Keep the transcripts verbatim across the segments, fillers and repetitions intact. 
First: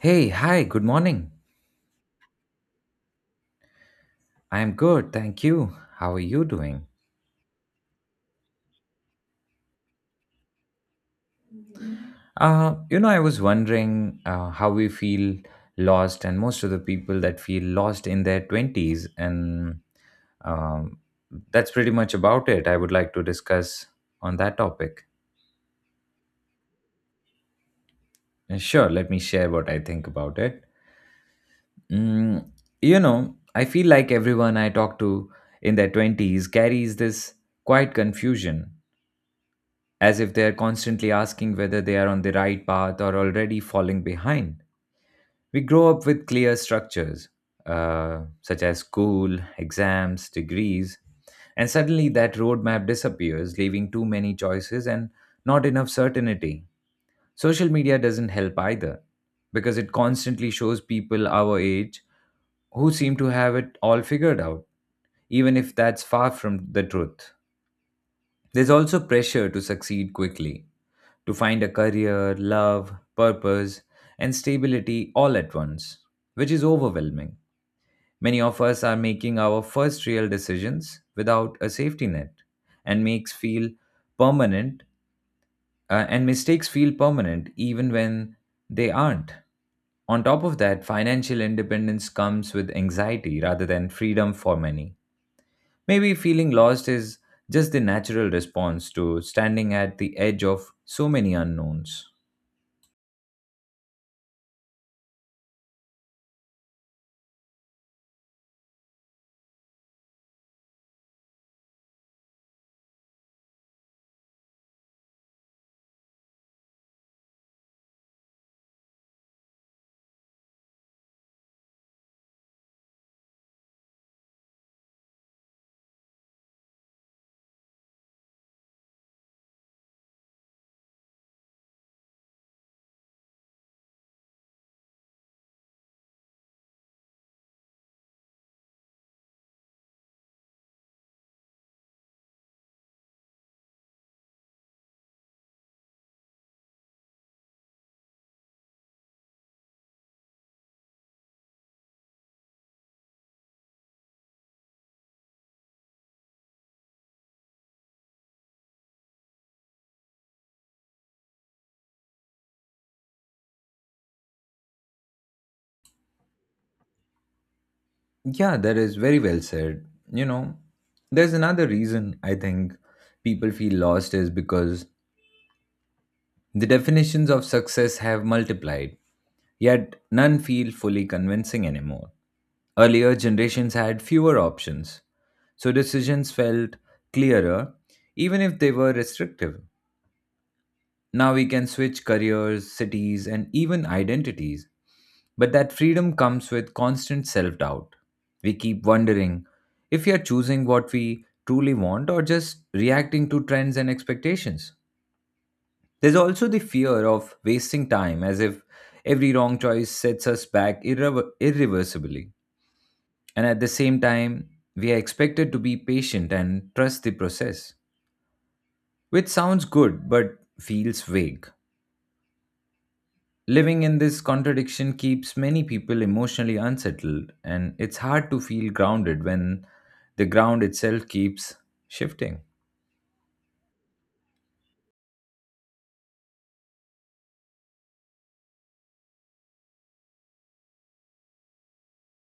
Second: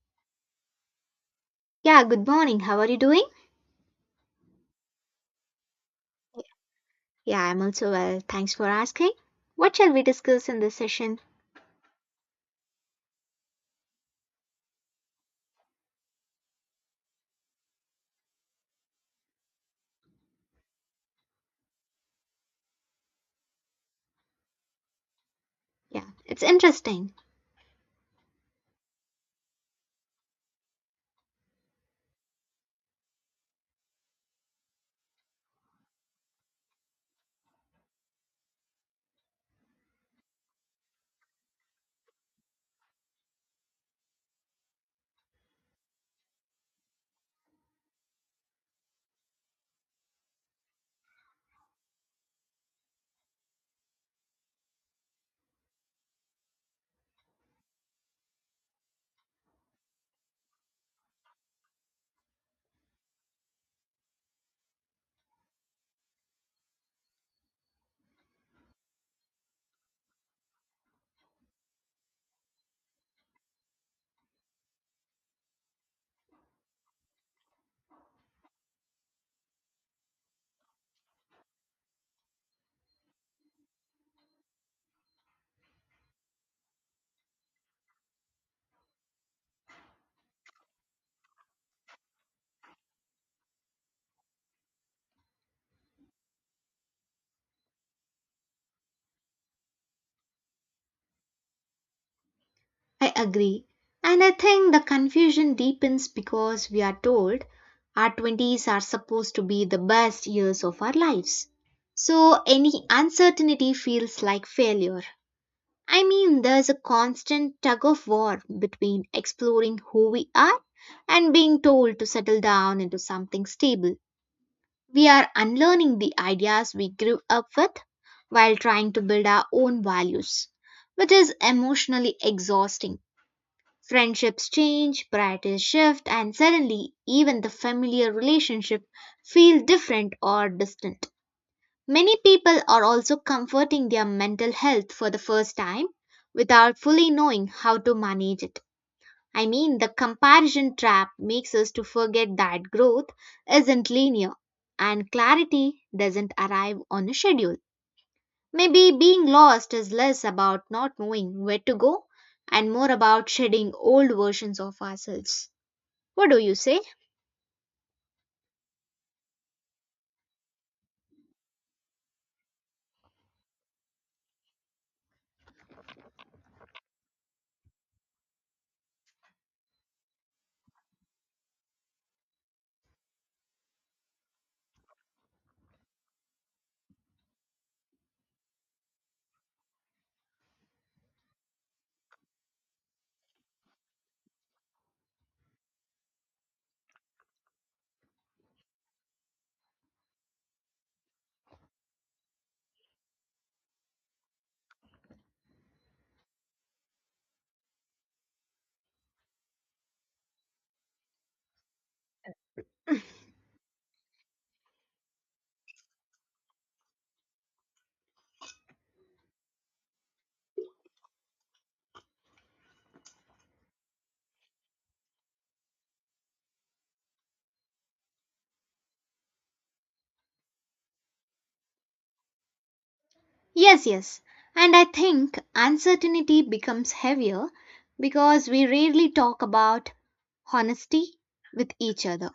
Hey, hi, good morning. Yeah, good morning. How are you doing? I'm good, thank you. How are you doing? Yeah, I'm also well. Thanks for asking. What shall we discuss in this session? Uh, you know, I was wondering uh, how we feel lost, and most of the people that feel lost in their twenties, and um, that's pretty much about it. I would like to discuss on that topic. Yeah, it's interesting. Uh, Sure, let me share what I think about it. Mm, you know, I feel like everyone I talk to in their twenties carries this quiet confusion, as if they are constantly asking whether they are on the right path or already falling behind. We grow up with clear structures, uh, such as school, exams, degrees, and suddenly that roadmap disappears, leaving too many choices and not enough certainty. Social media doesn't help either, because it constantly shows people our age who seem to have it all figured out, even if that's far from the truth. There's also pressure to succeed quickly, to find a career, love, purpose, and stability all at once, which is overwhelming. Many of us are making our first real decisions without a safety net, and makes feel permanent uh, and mistakes feel permanent even when they aren't. On top of that, financial independence comes with anxiety rather than freedom for many. Maybe feeling lost is just the natural response to standing at the edge of so many unknowns. I agree. And I think the confusion deepens because we are told our twenties are supposed to be the best years of our lives. So any uncertainty feels like failure. I mean, there's a constant tug of war between exploring who we are and being told to settle down into something stable. We are unlearning the ideas we grew up with while trying to build our own values, which is emotionally exhausting. Friendships change, priorities shift, and suddenly even the familiar relationship feel different or distant. Many people are also comforting their mental health for the first time without fully knowing how to manage it. I mean, the comparison trap makes us to forget that growth isn't linear and clarity doesn't arrive on a schedule. Maybe being lost is less about not knowing where to go and more about shedding old versions of ourselves. What do you say? Yeah, that is very well said. You know, there's another reason I think people feel lost is because the definitions of success have multiplied, yet none feel fully convincing anymore. Earlier generations had fewer options, so decisions felt clearer, even if they were restrictive. Now we can switch careers, cities, and even identities. But that freedom comes with constant self doubt. We keep wondering if we are choosing what we truly want or just reacting to trends and expectations. There's also the fear of wasting time, as if every wrong choice sets us back irrever- irreversibly. And at the same time, we are expected to be patient and trust the process, which sounds good but feels vague. Living in this contradiction keeps many people emotionally unsettled, and it's hard to feel grounded when the ground itself keeps shifting. Yes, yes. And I think uncertainty becomes heavier because we rarely talk about honesty with each other.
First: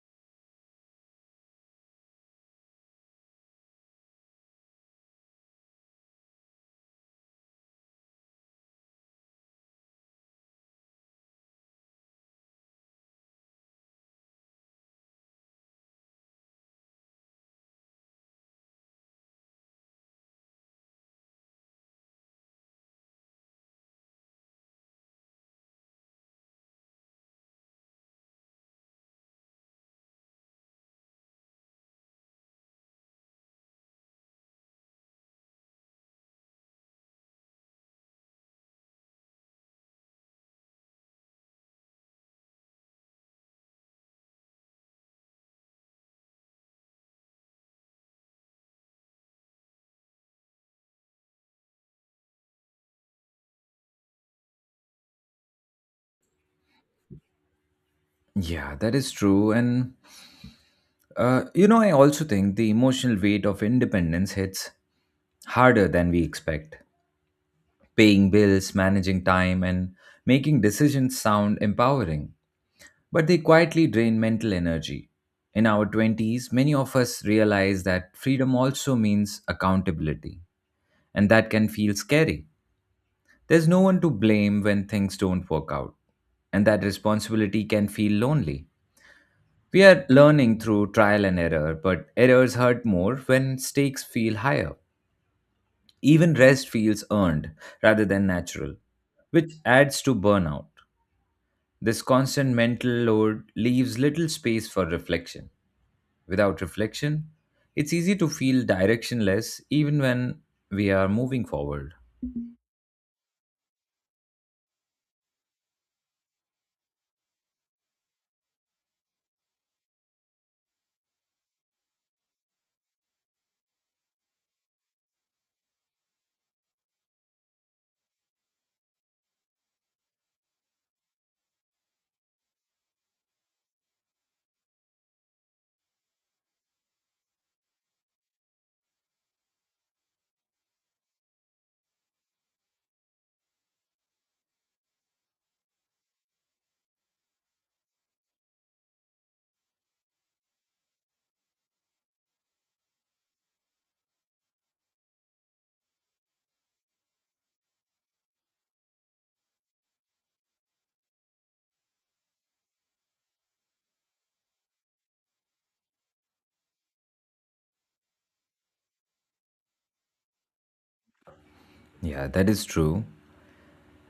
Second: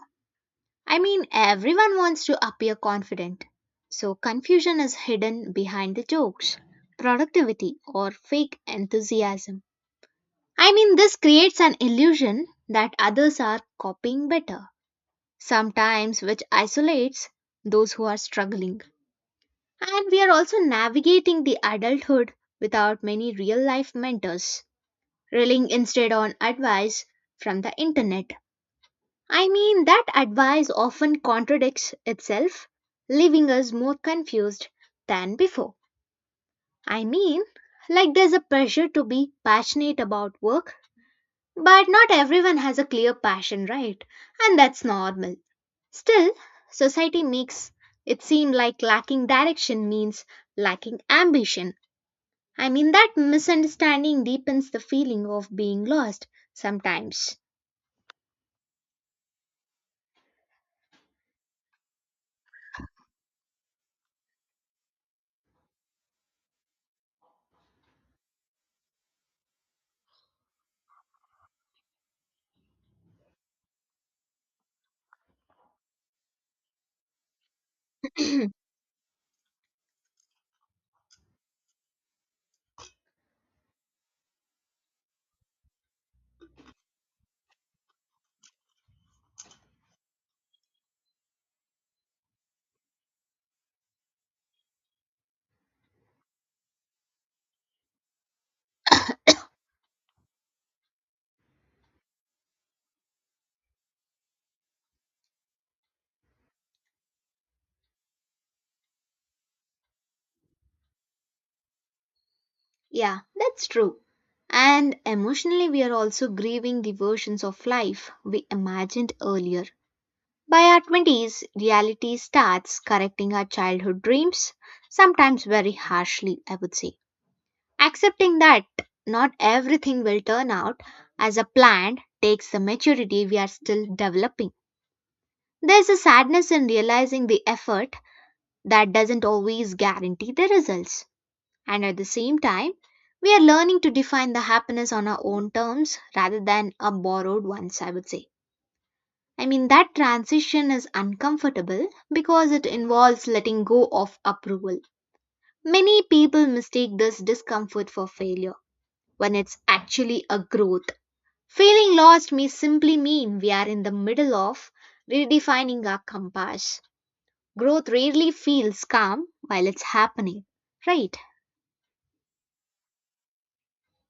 I mean, everyone wants to appear confident, so confusion is hidden behind the jokes, productivity, or fake enthusiasm. I mean, this creates an illusion that others are copying better, sometimes, which isolates those who are struggling. And we are also navigating the adulthood without many real life mentors, relying instead on advice from the internet. I mean, that advice often contradicts itself, leaving us more confused than before. I mean, like there's a pressure to be passionate about work, but not everyone has a clear passion, right? And that's normal. Still, society makes it seem like lacking direction means lacking ambition. I mean, that misunderstanding deepens the feeling of being lost sometimes. Yeah, that is true. And, uh, you know, I also think the emotional weight of independence hits harder than we expect. Paying bills, managing time, and making decisions sound empowering, but they quietly drain mental energy. In our twenties, many of us realize that freedom also means accountability, and that can feel scary. There's no one to blame when things don't work out, and that responsibility can feel lonely. We are learning through trial and error, but errors hurt more when stakes feel higher. Even rest feels earned rather than natural, which adds to burnout. This constant mental load leaves little space for reflection. Without reflection, it's easy to feel directionless even when we are moving forward. Yeah, that's true. And emotionally, we are also grieving the versions of life we imagined earlier. By our twenties, reality starts correcting our childhood dreams, sometimes very harshly, I would say. Accepting that not everything will turn out as a planned takes the maturity we are still developing. There's a sadness in realizing the effort that doesn't always guarantee the results. And at the same time, we are learning to define the happiness on our own terms rather than a borrowed ones, I would say. I mean, that transition is uncomfortable because it involves letting go of approval. Many people mistake this discomfort for failure when it's actually a growth. Feeling lost may simply mean we are in the middle of redefining our compass. Growth rarely feels calm while it's happening, right? Yeah, that is true.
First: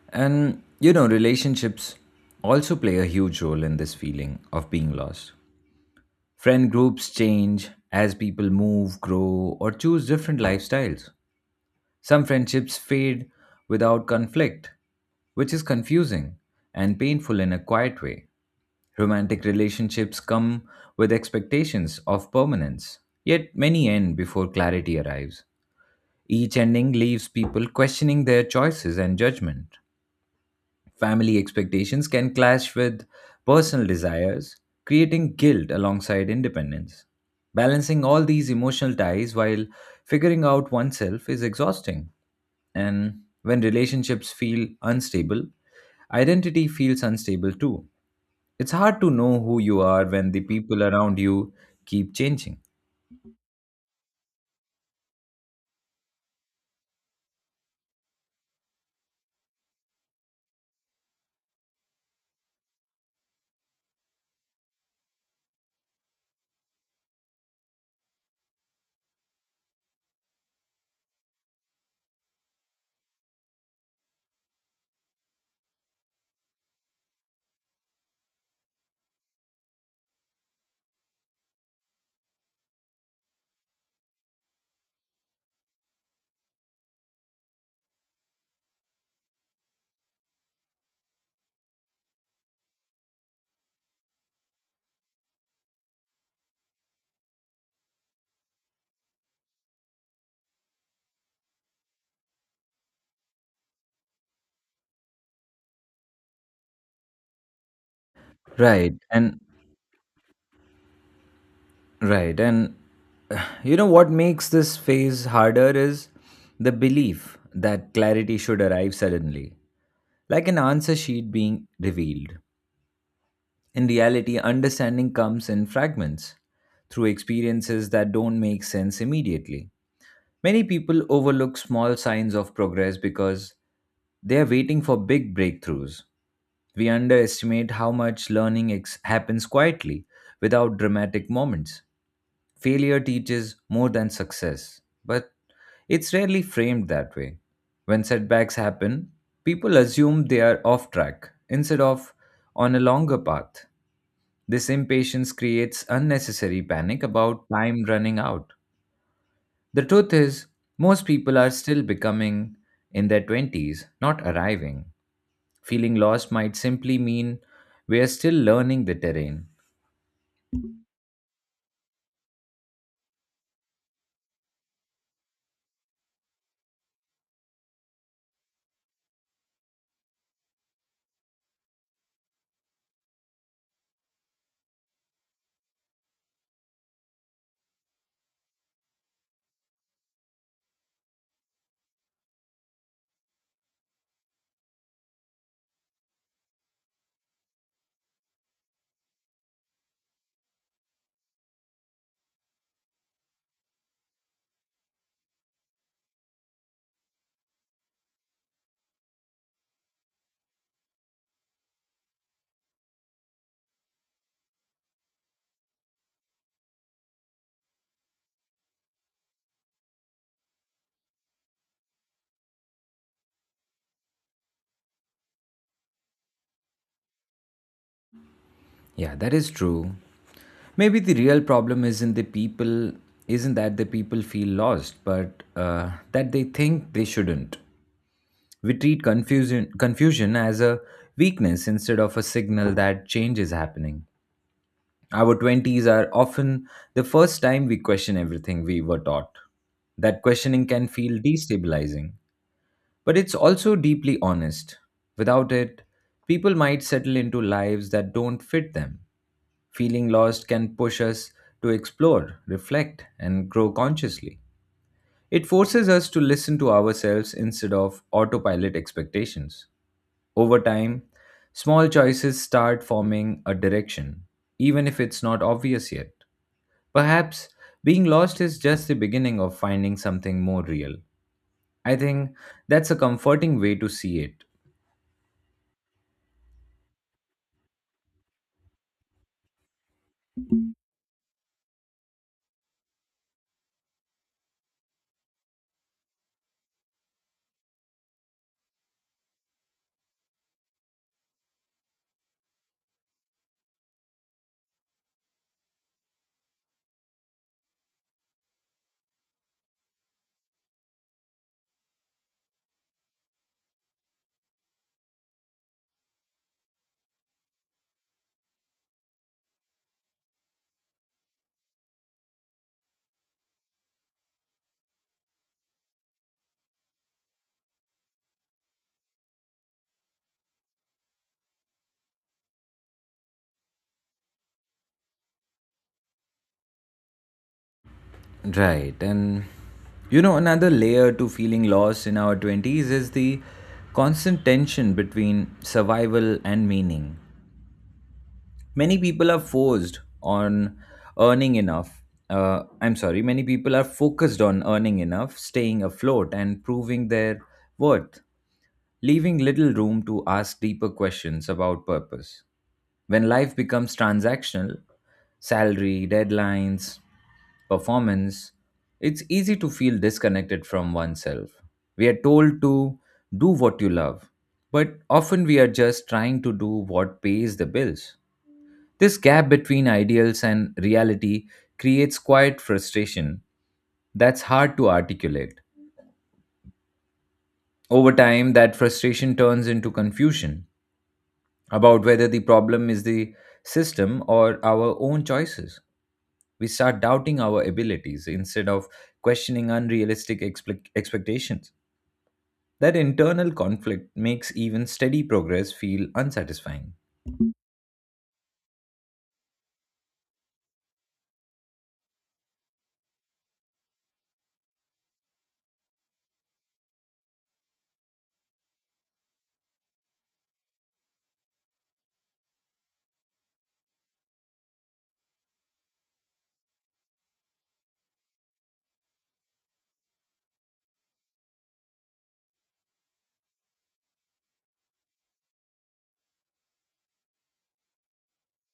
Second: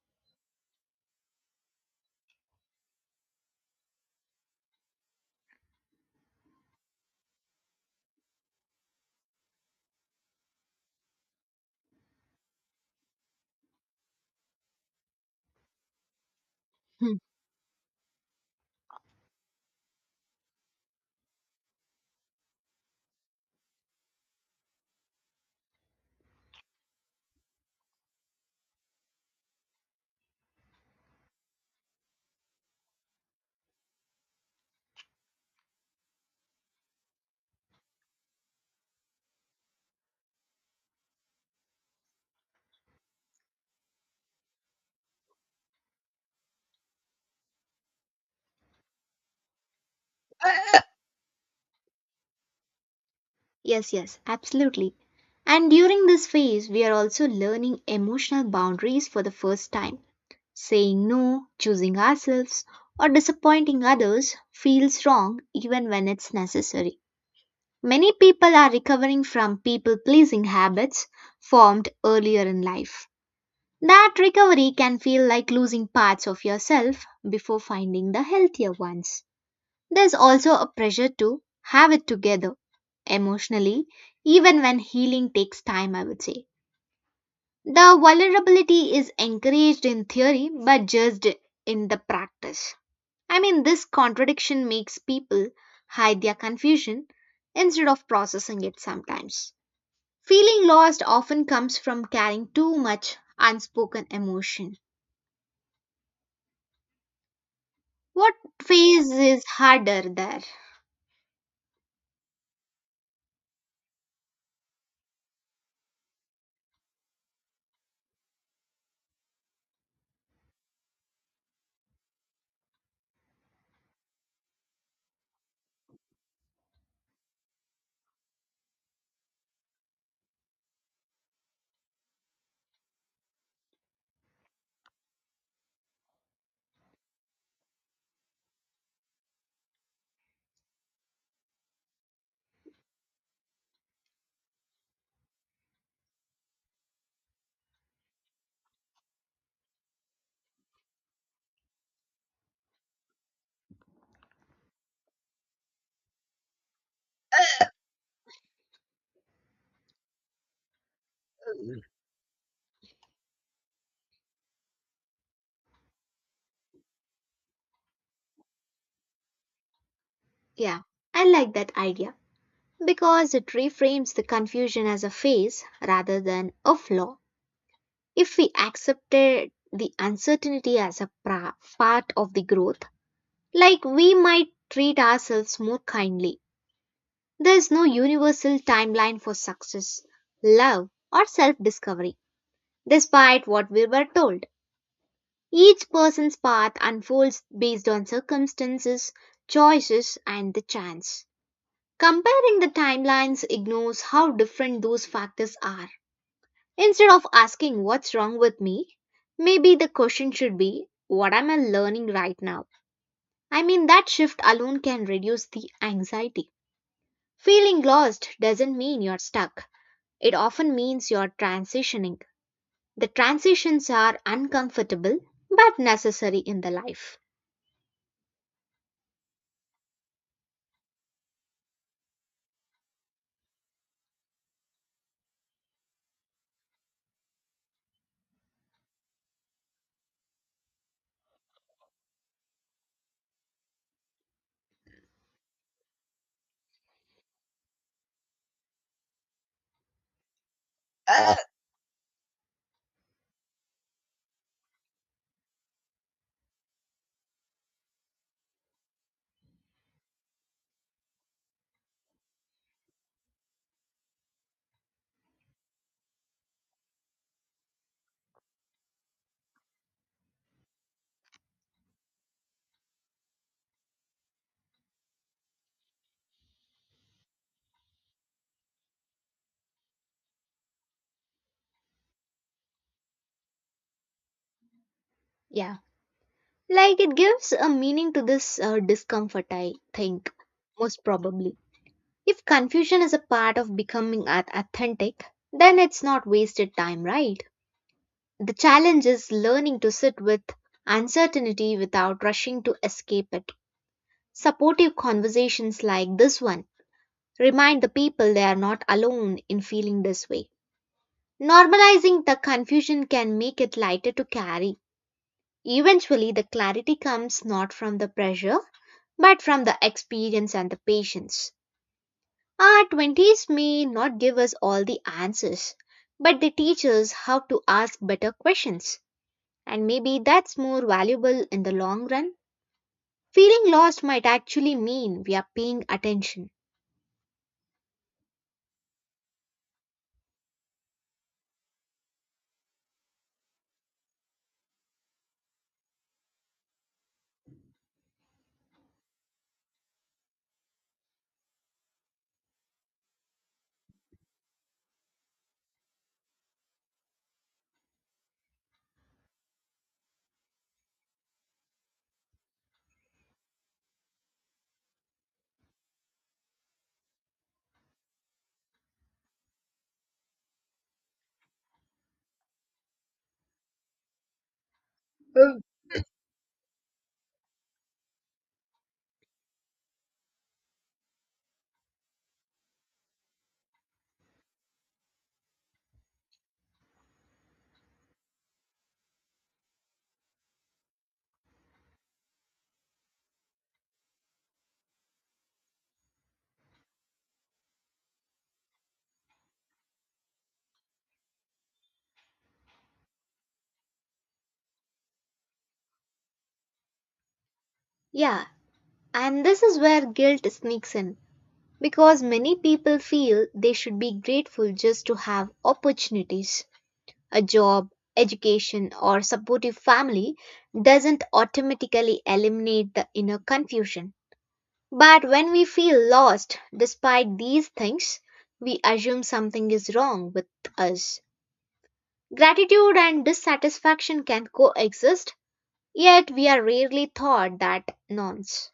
And you know, relationships also play a huge role in this feeling of being lost. Friend groups change as people move, grow, or choose different lifestyles. Some friendships fade without conflict, which is confusing and Hmm. painful in a quiet way. Romantic relationships come with expectations of permanence, yet many end before clarity arrives. Each ending leaves people questioning their choices and judgment. Family expectations can clash with personal desires, creating guilt alongside independence. Balancing all these emotional ties while figuring out oneself is exhausting. And when relationships feel unstable, identity feels unstable too. It's hard to know who you are when the people around you keep changing. Yes, yes, absolutely. And during this phase, we are also learning emotional boundaries for the first time. Saying no, choosing ourselves, or disappointing others feels wrong even when it's necessary. Many people are recovering from people pleasing habits formed earlier in life. That recovery can feel like losing parts of yourself before finding the healthier ones. There's also a pressure to have it together emotionally, even when healing takes time, I would say. The vulnerability is encouraged in theory but judged in the practice. I mean, this contradiction makes people hide their confusion instead of processing it sometimes. Feeling lost often comes from carrying too much unspoken emotion. What Right. phase And is harder there? right. And you know what makes this phase harder is the belief that clarity should arrive suddenly, like an answer sheet being revealed. In reality, understanding comes in fragments through experiences that don't make sense immediately. Many people overlook small signs of progress because they are waiting for big breakthroughs. We underestimate how much learning ex- happens quietly without dramatic moments. Failure teaches more than success, but it's rarely framed that way. When setbacks happen, people assume they are off track instead of on a longer path. This impatience creates unnecessary panic about time running out. The truth is, most people are still becoming in their twenties, not arriving. Feeling lost might simply mean we are still learning the terrain. Yeah, I like that idea, because it reframes the confusion as a phase rather than a flaw. If we accepted the uncertainty as a pra- part of the growth, like we might treat ourselves more kindly. There is no universal timeline for success, love, or self discovery, despite what we were told. Each person's path unfolds based on circumstances, choices, and the chance. Comparing the timelines ignores how different those factors are. Instead of asking what's wrong with me, maybe the question should be what am I learning right now? I mean, that shift alone can reduce the anxiety. Feeling lost doesn't mean you're stuck, it often means you're transitioning. The transitions are uncomfortable but necessary in the life. Yeah, that is true. Maybe the real problem isn't the people, isn't that the people feel lost, but uh, that they think they shouldn't. We treat confusion confusion as a weakness instead of a signal that change is happening. Our twenties are often the first time we question everything we were taught. That questioning can feel destabilizing, but it's also deeply honest. Without it, people might settle into lives that don't fit them. Feeling lost can push us to explore, reflect, and grow consciously. It forces us to listen to ourselves instead of autopilot expectations. Over time, small choices start forming a direction, even if it's not obvious yet. Perhaps being lost is just the beginning of finding something more real. I think that's a comforting way to see it. Yeah. Like it gives a meaning to this uh, discomfort, I think, most probably. If confusion is a part of becoming a- authentic, then it's not wasted time, right? The challenge is learning to sit with uncertainty without rushing to escape it. Supportive conversations like this one remind the people they are not alone in feeling this way. Normalizing the confusion can make it lighter to carry. Eventually, the clarity comes not from the pressure but from the experience and the patience. Our twenties may not give us all the answers, but they teach us how to ask better questions. And maybe that's more valuable in the long run. Feeling lost might actually mean we are paying attention. Right. And you know, another layer to feeling lost in our twenties is the constant tension between survival and meaning. Many people are forced on earning enough. Uh, I'm sorry, many people are focused on earning enough, staying afloat, and proving their worth, leaving little room to ask deeper questions about purpose. When life becomes transactional, salary, deadlines, performance, it's easy to feel disconnected from oneself. We are told to do what you love, but often we Oh. are just trying to do what pays the bills. This gap between ideals and reality creates quiet frustration that's hard to articulate. Over time, that frustration turns into confusion about whether the problem is the system or our own choices. We start doubting our abilities instead of questioning unrealistic expect- expectations. That internal conflict makes even steady progress feel unsatisfying. Yeah, and this is where guilt sneaks in because many people feel they should be grateful just to have opportunities. A job, education, or supportive family doesn't automatically eliminate the inner confusion. But when we feel lost despite these things, we assume something is wrong with us. Gratitude and dissatisfaction can coexist, yet we are rarely taught that nonce.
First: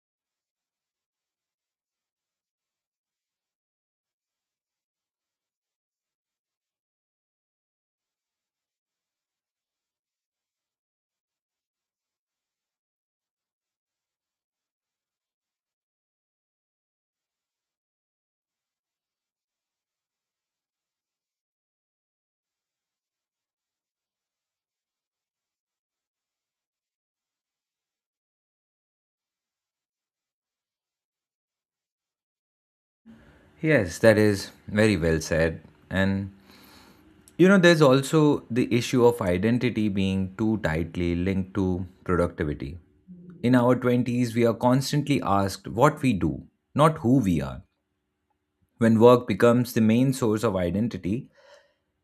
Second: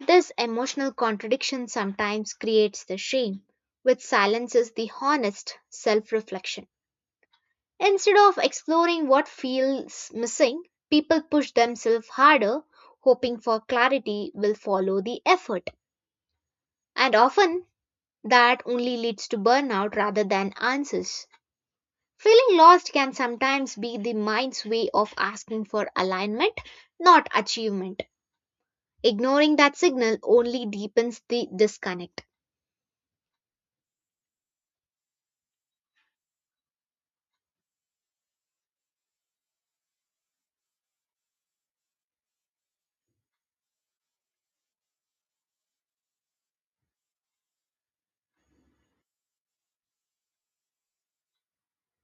This emotional contradiction sometimes creates the shame, which silences the honest self reflection. Instead of exploring what feels missing, people push themselves harder, hoping for clarity will follow the effort. And often, that only leads to burnout rather than answers. Feeling lost can sometimes be the mind's way of asking for alignment, not achievement. Ignoring that signal only deepens the disconnect. Yes, that is very well said. And you know, there's also the issue of identity being too tightly linked to productivity. In our twenties, we are constantly asked what we do, not who we are. When work becomes the main source of identity,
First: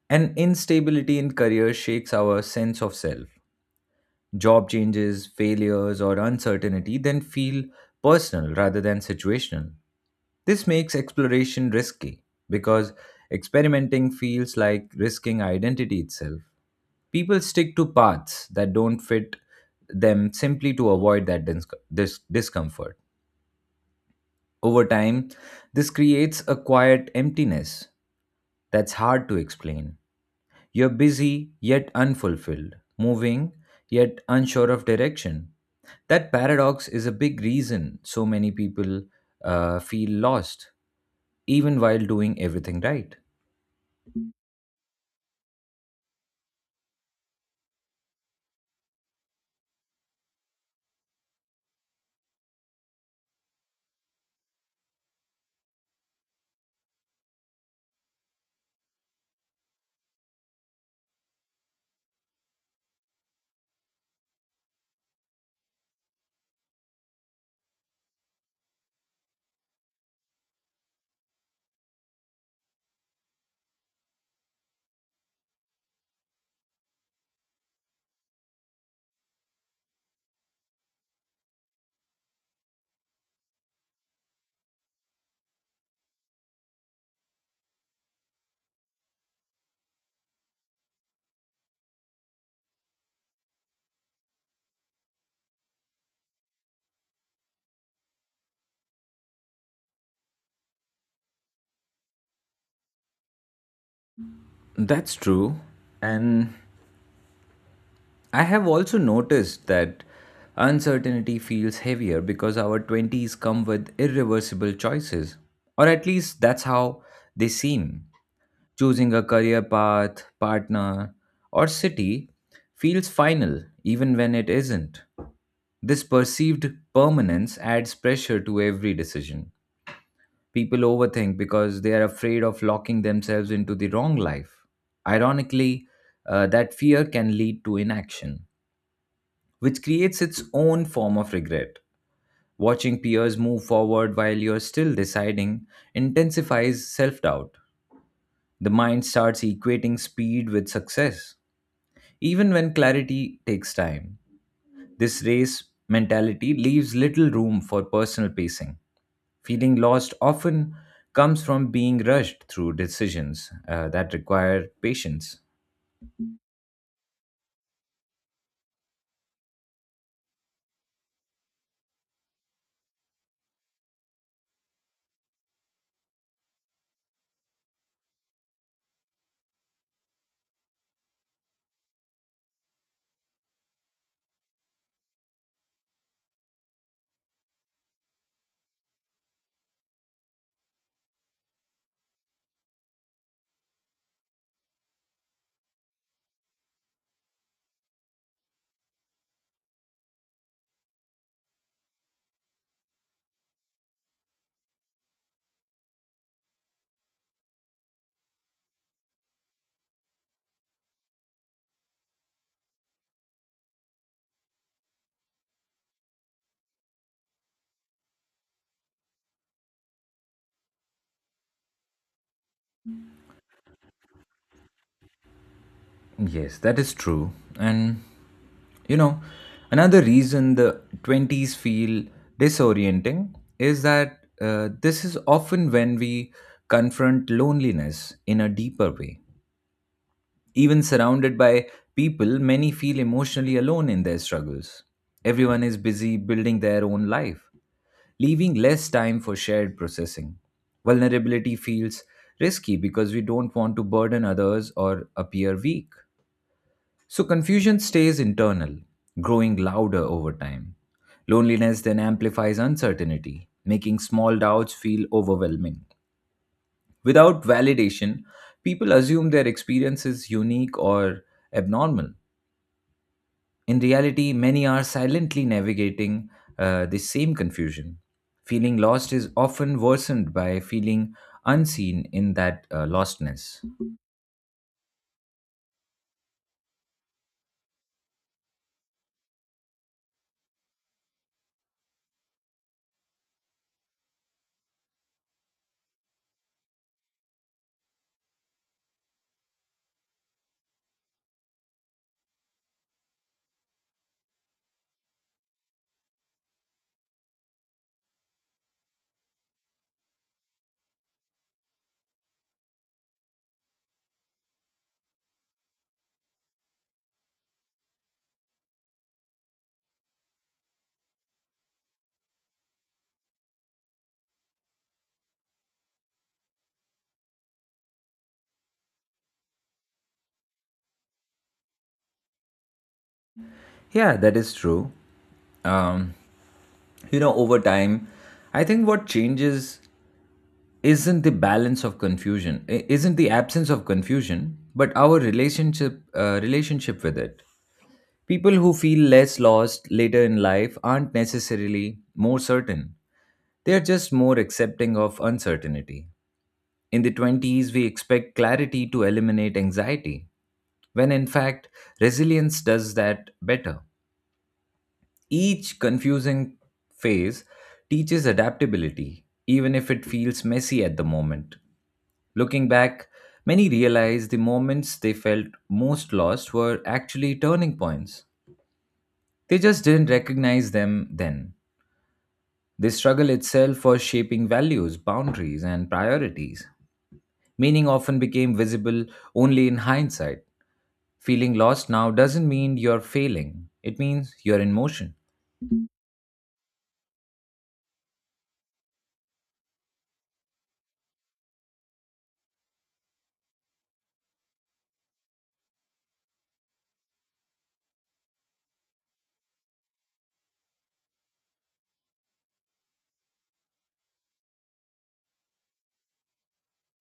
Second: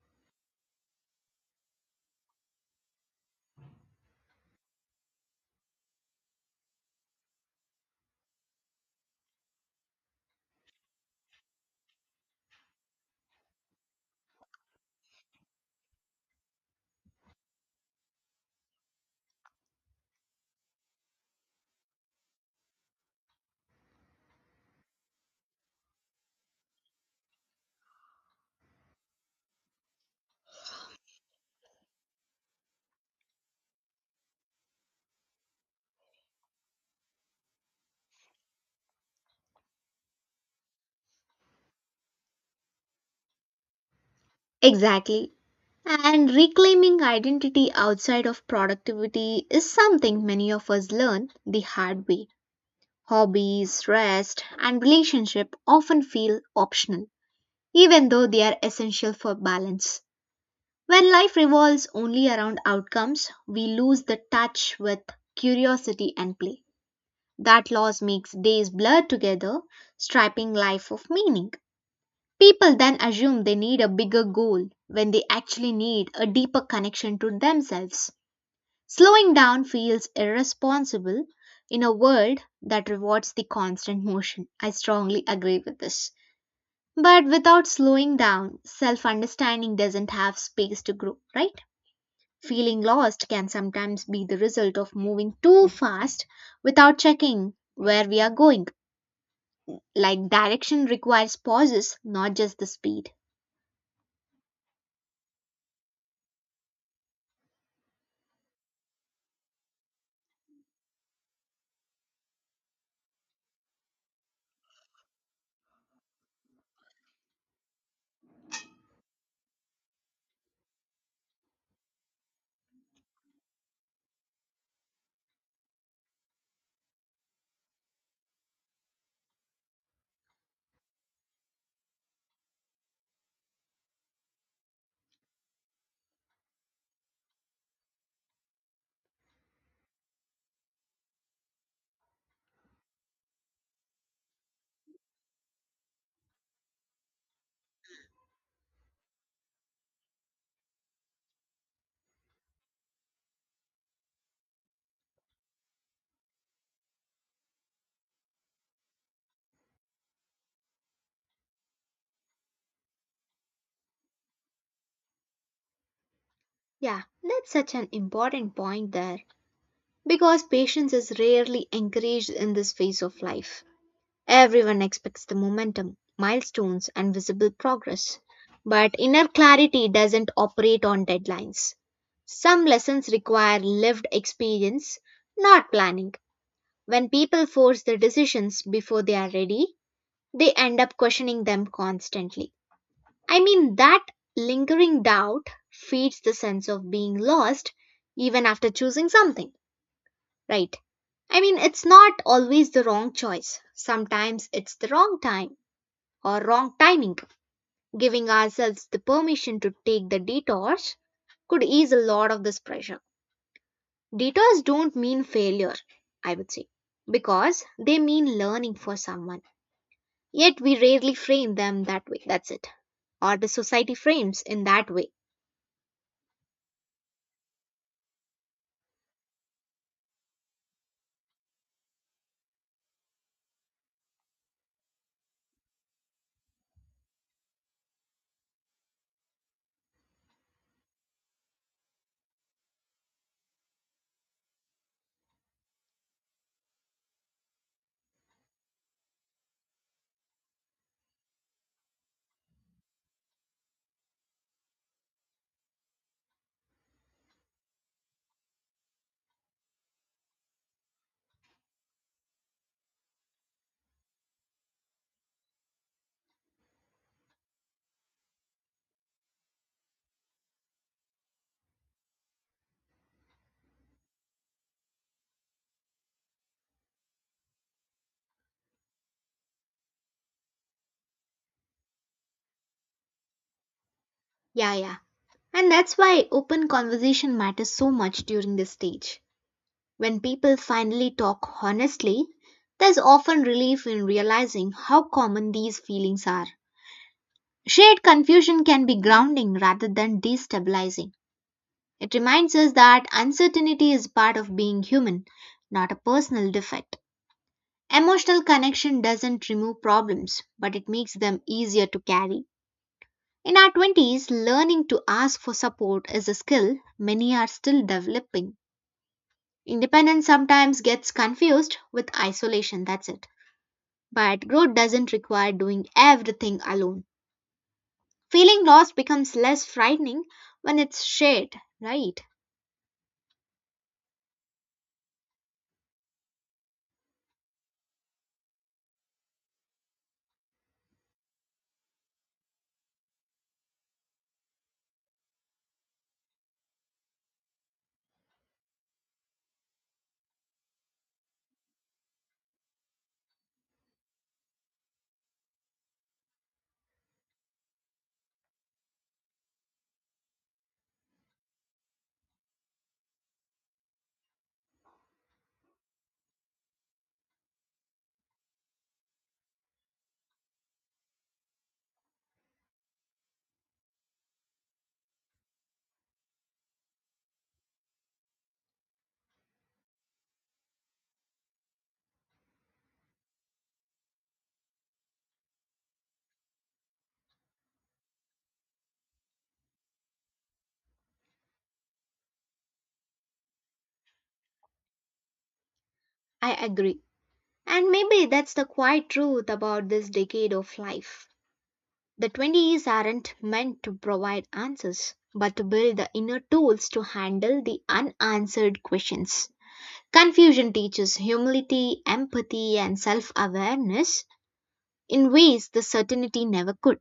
an instability in career shakes our sense of self. Job changes, failures, or uncertainty then feel personal rather than situational. This makes exploration risky because experimenting feels like risking identity itself. People stick to paths that don't fit them simply to avoid that dis- dis- discomfort. Over time, this creates a quiet emptiness that's hard to explain. You're busy yet unfulfilled, moving yet unsure of direction. That paradox is a big reason so many people uh, feel lost, even while doing everything right. Exactly. And reclaiming identity outside of productivity is something many of us learn the hard way. Hobbies, rest, and relationship often feel optional, even though they are essential for balance. When life revolves only around outcomes, we lose the touch with curiosity and play. That loss makes days blur together, stripping life of meaning. People then assume they need a bigger goal when they actually need a deeper connection to themselves. Slowing down feels irresponsible in a world that rewards the constant motion. I strongly agree with this. But without slowing down, self understanding doesn't have space to grow, right? Feeling lost can sometimes be the result of moving too fast without checking where we are going. Like direction requires pauses, not just the speed. That's true. And I have also noticed that uncertainty feels heavier because our twenties come with irreversible choices, or at least that's how they seem. Choosing a career path, partner, or city feels final even when it isn't. This perceived permanence adds pressure to every decision. People overthink because they are afraid of locking themselves into the wrong life. Ironically, uh, that fear can lead to inaction, which creates its own form of regret. Watching peers move forward while you're still deciding intensifies self doubt. The mind starts equating speed with success, even when clarity takes time. This race mentality leaves little room for personal pacing. Feeling lost often comes from being rushed through decisions uh, that require patience. Yeah, that's such an important point there because patience is rarely encouraged in this phase of life. Everyone expects the momentum, milestones, and visible progress, but inner clarity doesn't operate on deadlines. Some lessons require lived experience, not planning. When people force their decisions before they are ready, they end up questioning them constantly. I mean, that lingering doubt feeds the sense of being lost even after choosing something, right? I mean, it's not always the wrong choice. Sometimes it's the wrong time or wrong timing. Giving ourselves the permission to take the detours could ease a lot of this pressure. Detours don't mean failure, I would say, because they mean learning for someone. Yet we rarely frame them that way. That's it. Or the society frames in that way. Yes, that is true. And you know, another reason the twenties feel disorienting is that uh, this is often when we confront loneliness in a deeper way. Even surrounded by people, many feel emotionally alone in their struggles. Everyone is busy building their own life, leaving less time for shared processing. Vulnerability feels risky because we don't want to burden others or appear weak. So confusion stays internal, growing louder over time. Loneliness then amplifies uncertainty, making small doubts feel overwhelming. Without validation, people assume their experience is unique or abnormal. In reality, many are silently navigating uh, the same confusion. Feeling lost is often worsened by feeling unseen in that uh, lostness. Yeah, yeah. And that's why open conversation matters so much during this stage. When people finally talk honestly, there's often relief in realizing how common these feelings are. Shared confusion can be grounding rather than destabilizing. It reminds us that uncertainty is part of being human, not a personal defect. Emotional connection doesn't remove problems, but it makes them easier to carry. In our twenties, learning to ask for support is a skill many are still developing. Independence sometimes gets confused with isolation, that's it. But growth doesn't require doing everything alone. Feeling lost becomes less frightening when it's shared, right? Yeah, that is true. Um, you know, over time, I think what changes isn't the balance of confusion, i- isn't the absence of confusion, but our relationship uh, relationship with it. People who feel less lost later in life aren't necessarily more certain. They are just more accepting of uncertainty. In the twenties, we expect clarity to eliminate anxiety, when in fact, resilience does that better. Each confusing phase teaches adaptability, even if it feels messy at the moment. Looking back, many realize the moments they felt most lost were actually turning points. They just didn't recognize them then. This struggle itself was shaping values, boundaries, and priorities. Meaning often became visible only in hindsight. Feeling lost now doesn't mean you're failing, it means you're in motion. I agree. And maybe that's the quiet truth about this decade of life. The twenties aren't meant to provide answers, but to build the inner tools to handle the unanswered questions. Confusion teaches humility, empathy, and self awareness in ways the certainty never could.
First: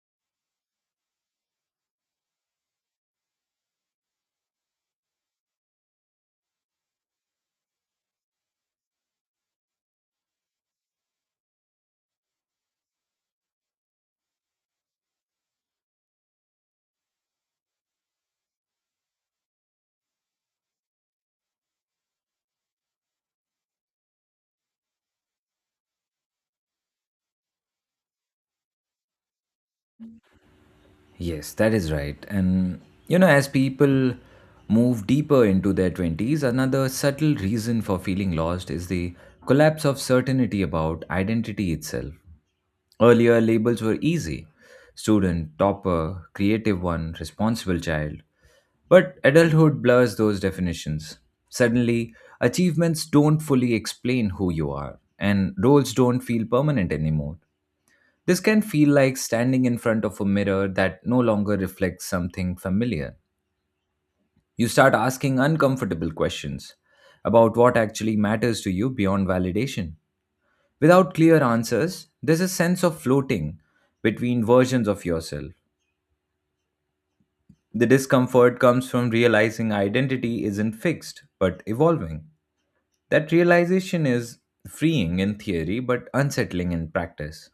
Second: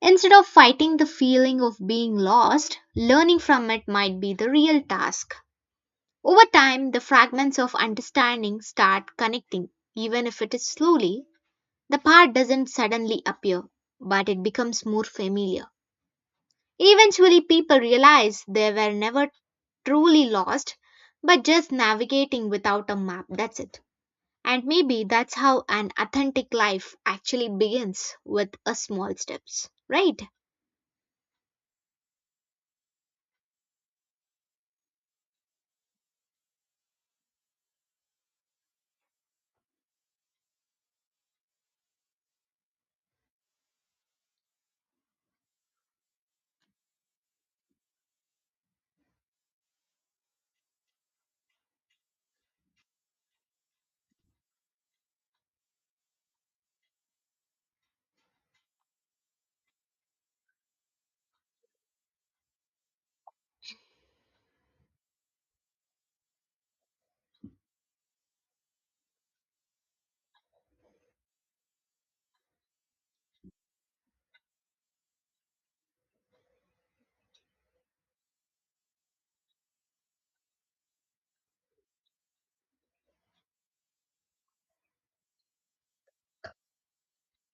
Instead of fighting the feeling of being lost, learning from it might be the real task. Over time, the fragments of understanding start connecting, even if it is slowly. The part doesn't suddenly appear, but it becomes more familiar. Eventually, people realized they were never truly lost, but just navigating without a map. That's it. And maybe that's how an authentic life actually begins with a small steps, right? Yes, that is right. And you know, as people move deeper into their twenties, another subtle reason for feeling lost is the collapse of certainty about identity itself. Earlier, labels were easy: student, topper, creative one, responsible child. But adulthood blurs those definitions. Suddenly, achievements don't fully explain who you are, and roles don't feel permanent anymore. This can feel like standing in front of a mirror that no longer reflects something familiar. You start asking uncomfortable questions about what actually matters to you beyond validation. Without clear answers, there's a sense of floating between versions of yourself. The discomfort comes from realizing identity isn't fixed, but evolving. That realization is freeing in theory, but unsettling in practice.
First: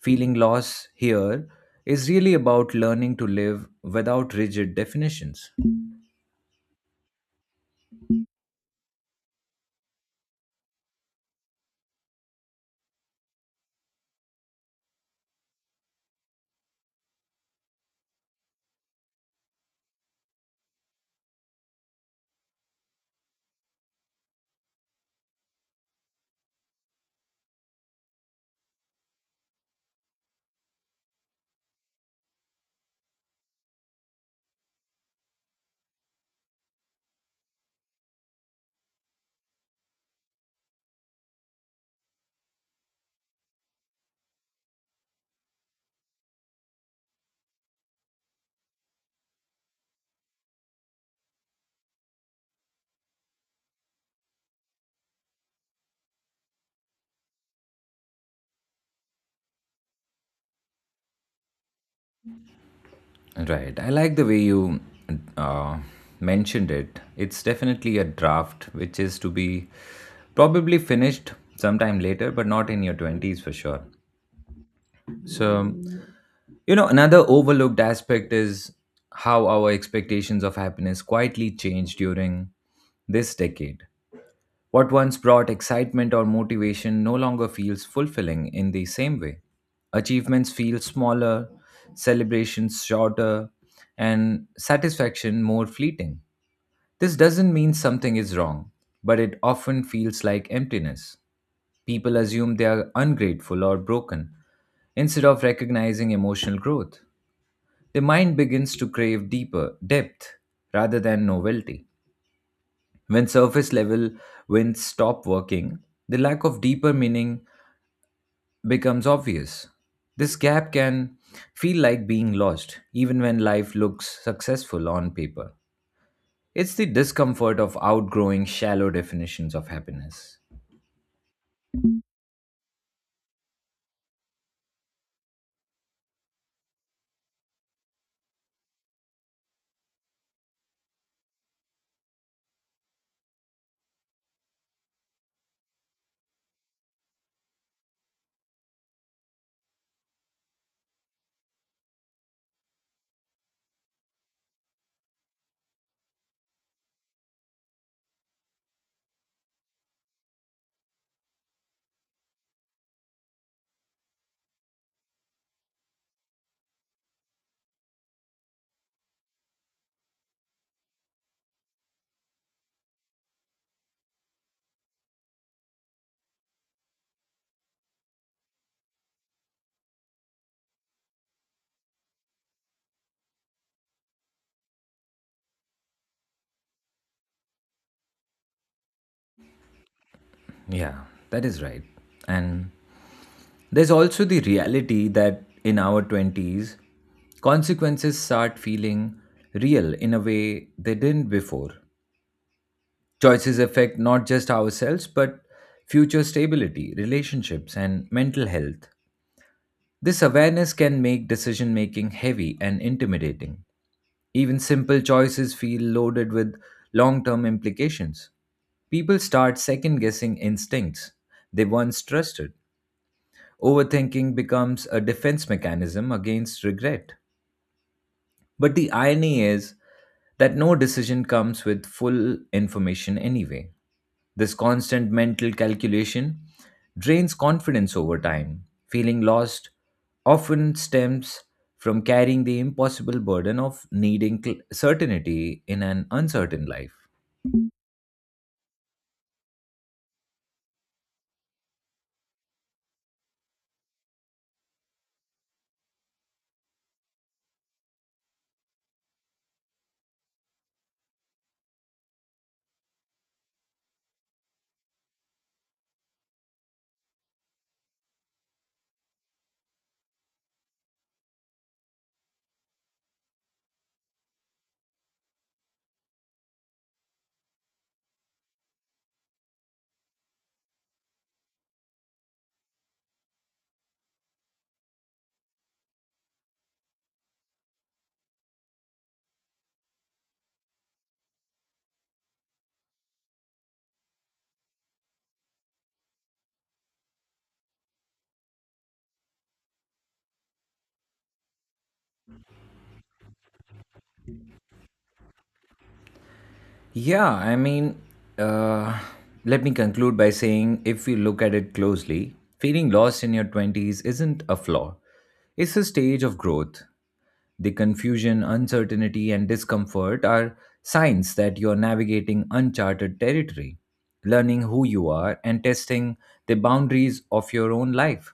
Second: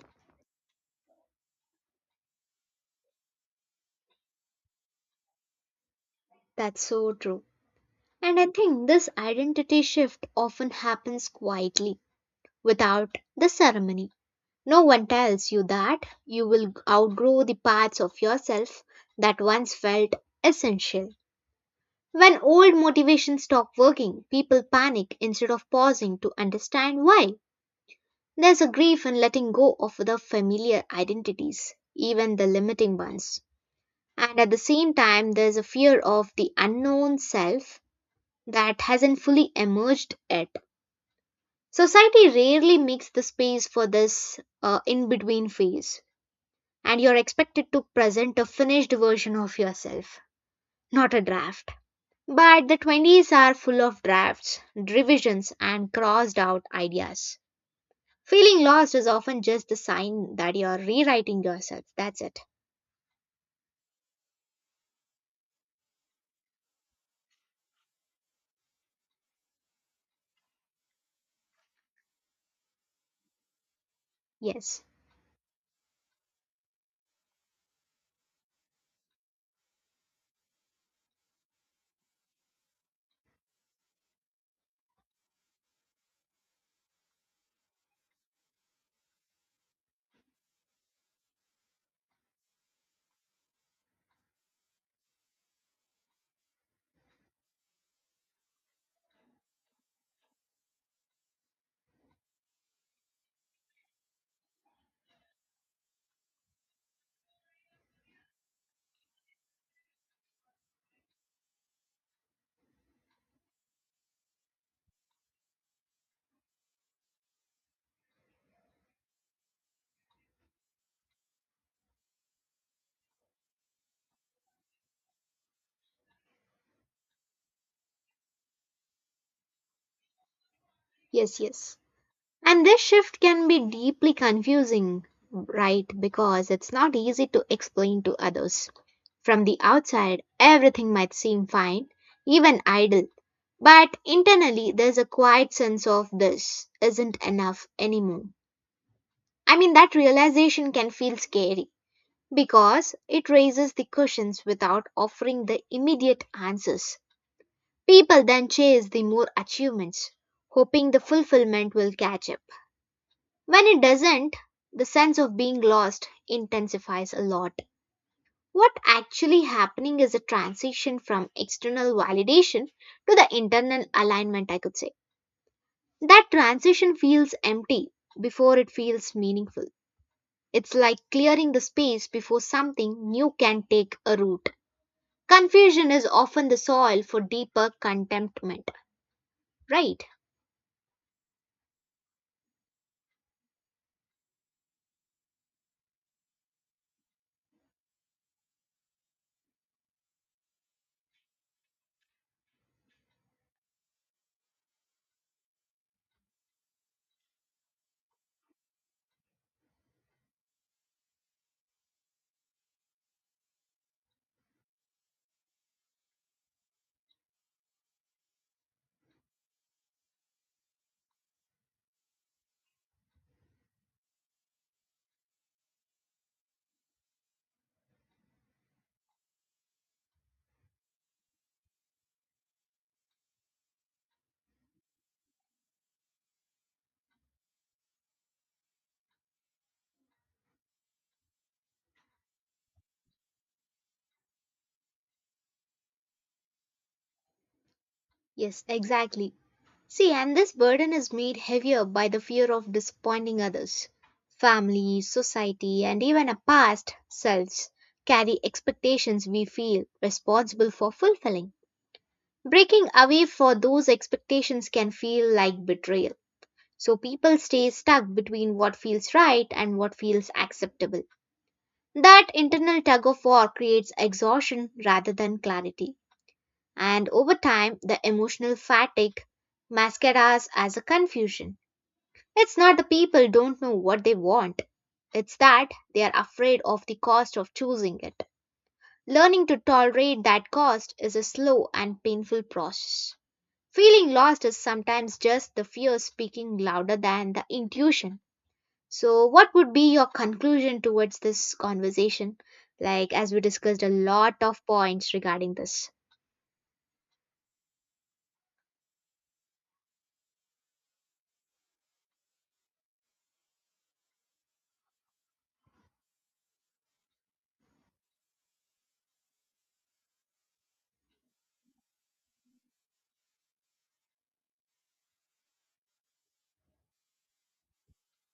Feeling loss here is really about learning to live without rigid definitions. That's so true. And I think this identity shift often happens quietly, without the ceremony. No one tells you that you will outgrow the parts of yourself that once felt essential. When old motivations stop working, people panic instead of pausing to understand why. There's a grief in letting go of the familiar identities, even the limiting ones. And at the same time, there's a fear of the unknown self that hasn't fully emerged yet. Society rarely makes the space for this uh, in between phase, and you're expected to present a finished version of yourself, not a draft. But the twenties are full of drafts, revisions, and crossed out ideas. Feeling lost is often just the sign that you're rewriting yourself. That's it. Right. I like the way you uh, mentioned it. It's definitely a draft, which is to be probably finished sometime later, but not in your twenties for sure. Yes, So, you know, another overlooked aspect is how our expectations of happiness quietly change during this decade. What once brought excitement or motivation no longer feels fulfilling in the same way. Achievements feel smaller, celebrations shorter, and satisfaction more fleeting. This doesn't mean something is wrong, but it often feels like emptiness. People assume they are ungrateful or broken instead of recognizing emotional growth. The mind begins to crave deeper depth rather than novelty. When surface level winds stop working, the lack of deeper meaning becomes obvious. This gap can feel like being lost, even when life looks successful on paper. It's the discomfort of outgrowing shallow definitions of happiness. yes, yes. And this shift can be deeply confusing, right? Because it's not easy to explain to others. From the outside, everything might seem fine, even idle. But internally, there's a quiet sense of this isn't enough anymore. I mean, that realization can feel scary because it raises the questions without offering the immediate answers. People then chase the more achievements, hoping the fulfillment will catch up. When it doesn't, the sense of being lost intensifies a lot. What actually happening is a transition from external validation to the internal alignment, I could say. That transition feels empty before it feels meaningful. It's like clearing the space before something new can take a root. Confusion is often the soil for deeper contentment, right? Yeah, that is right. And there's also the reality that in our twenties, consequences start feeling real in a way they didn't before. Choices affect not just ourselves, but future stability, relationships, and mental health. This awareness can make decision making heavy and intimidating. Even simple choices feel loaded with long term implications. People start second guessing instincts they once trusted. Overthinking becomes a defense mechanism against regret. But the irony is that no decision comes with full information anyway. This constant mental calculation drains confidence over time. Feeling lost often stems from carrying the impossible burden of needing cl- certainty in an uncertain life. Yes, exactly. See, and this burden is made heavier by the fear of disappointing others. Family, society, and even our past selves carry expectations we feel responsible for fulfilling. Breaking away for those expectations can feel like betrayal. So people stay stuck between what feels right and what feels acceptable. That internal tug of war creates exhaustion rather than clarity. And over time, the emotional fatigue mascaras as a confusion. It's not the people don't know what they want, it's that they are afraid of the cost of choosing it. Learning to tolerate that cost is a slow and painful process. Feeling lost is sometimes just the fear speaking louder than the intuition. So, what would be your conclusion towards this conversation? Like, as we discussed a lot of points regarding this. Yeah, I mean, uh, let me conclude by saying, if we look at it closely, feeling lost in your twenties isn't a flaw, it's a stage of growth. The confusion, uncertainty, and discomfort are signs that you're navigating uncharted territory, learning who you are, and testing the boundaries of your own life.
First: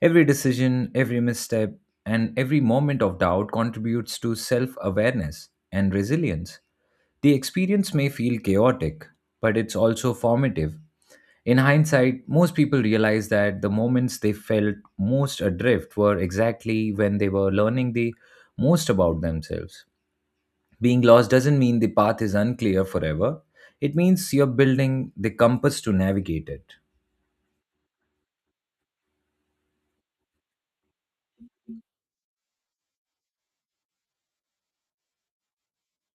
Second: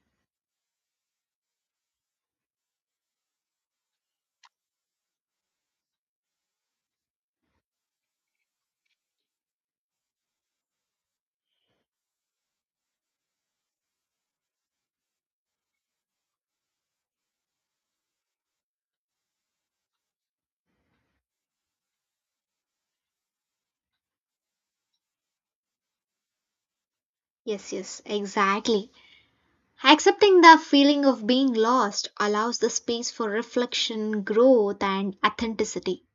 Every decision, every misstep, and every moment of doubt contributes to self awareness and resilience. The experience may feel chaotic, but it's also formative. In hindsight, most people realize that the moments they felt most adrift were exactly when they were learning the most about themselves. Being lost doesn't mean the path is unclear forever, it means you're building the compass to navigate it. Yes, yes, exactly. Accepting the feeling of being lost allows the space for reflection, growth, and authenticity.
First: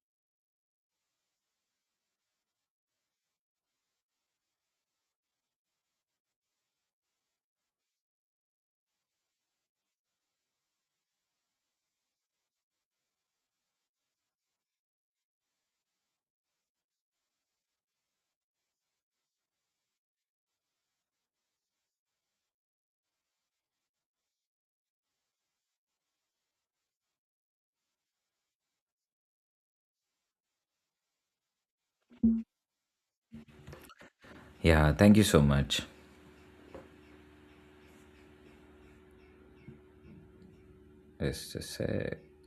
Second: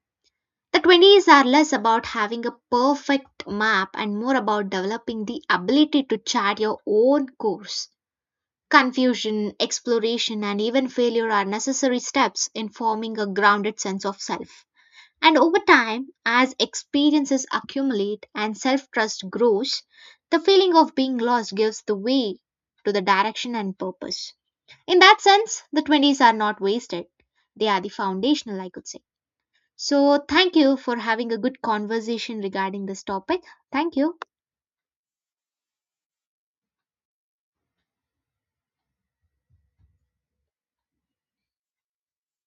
The twenties are less about having a perfect map and more about developing the ability to chart your own course. Confusion, exploration, and even failure are necessary steps in forming a grounded sense of self. And over time, as experiences accumulate and self trust grows, the feeling of being lost gives the way to the direction and purpose. In that sense, the twenties are not wasted, they are the foundational, I could say. So, thank you for having a good conversation regarding this topic. Thank you. Yeah, thank you so much. Yes, just, uh,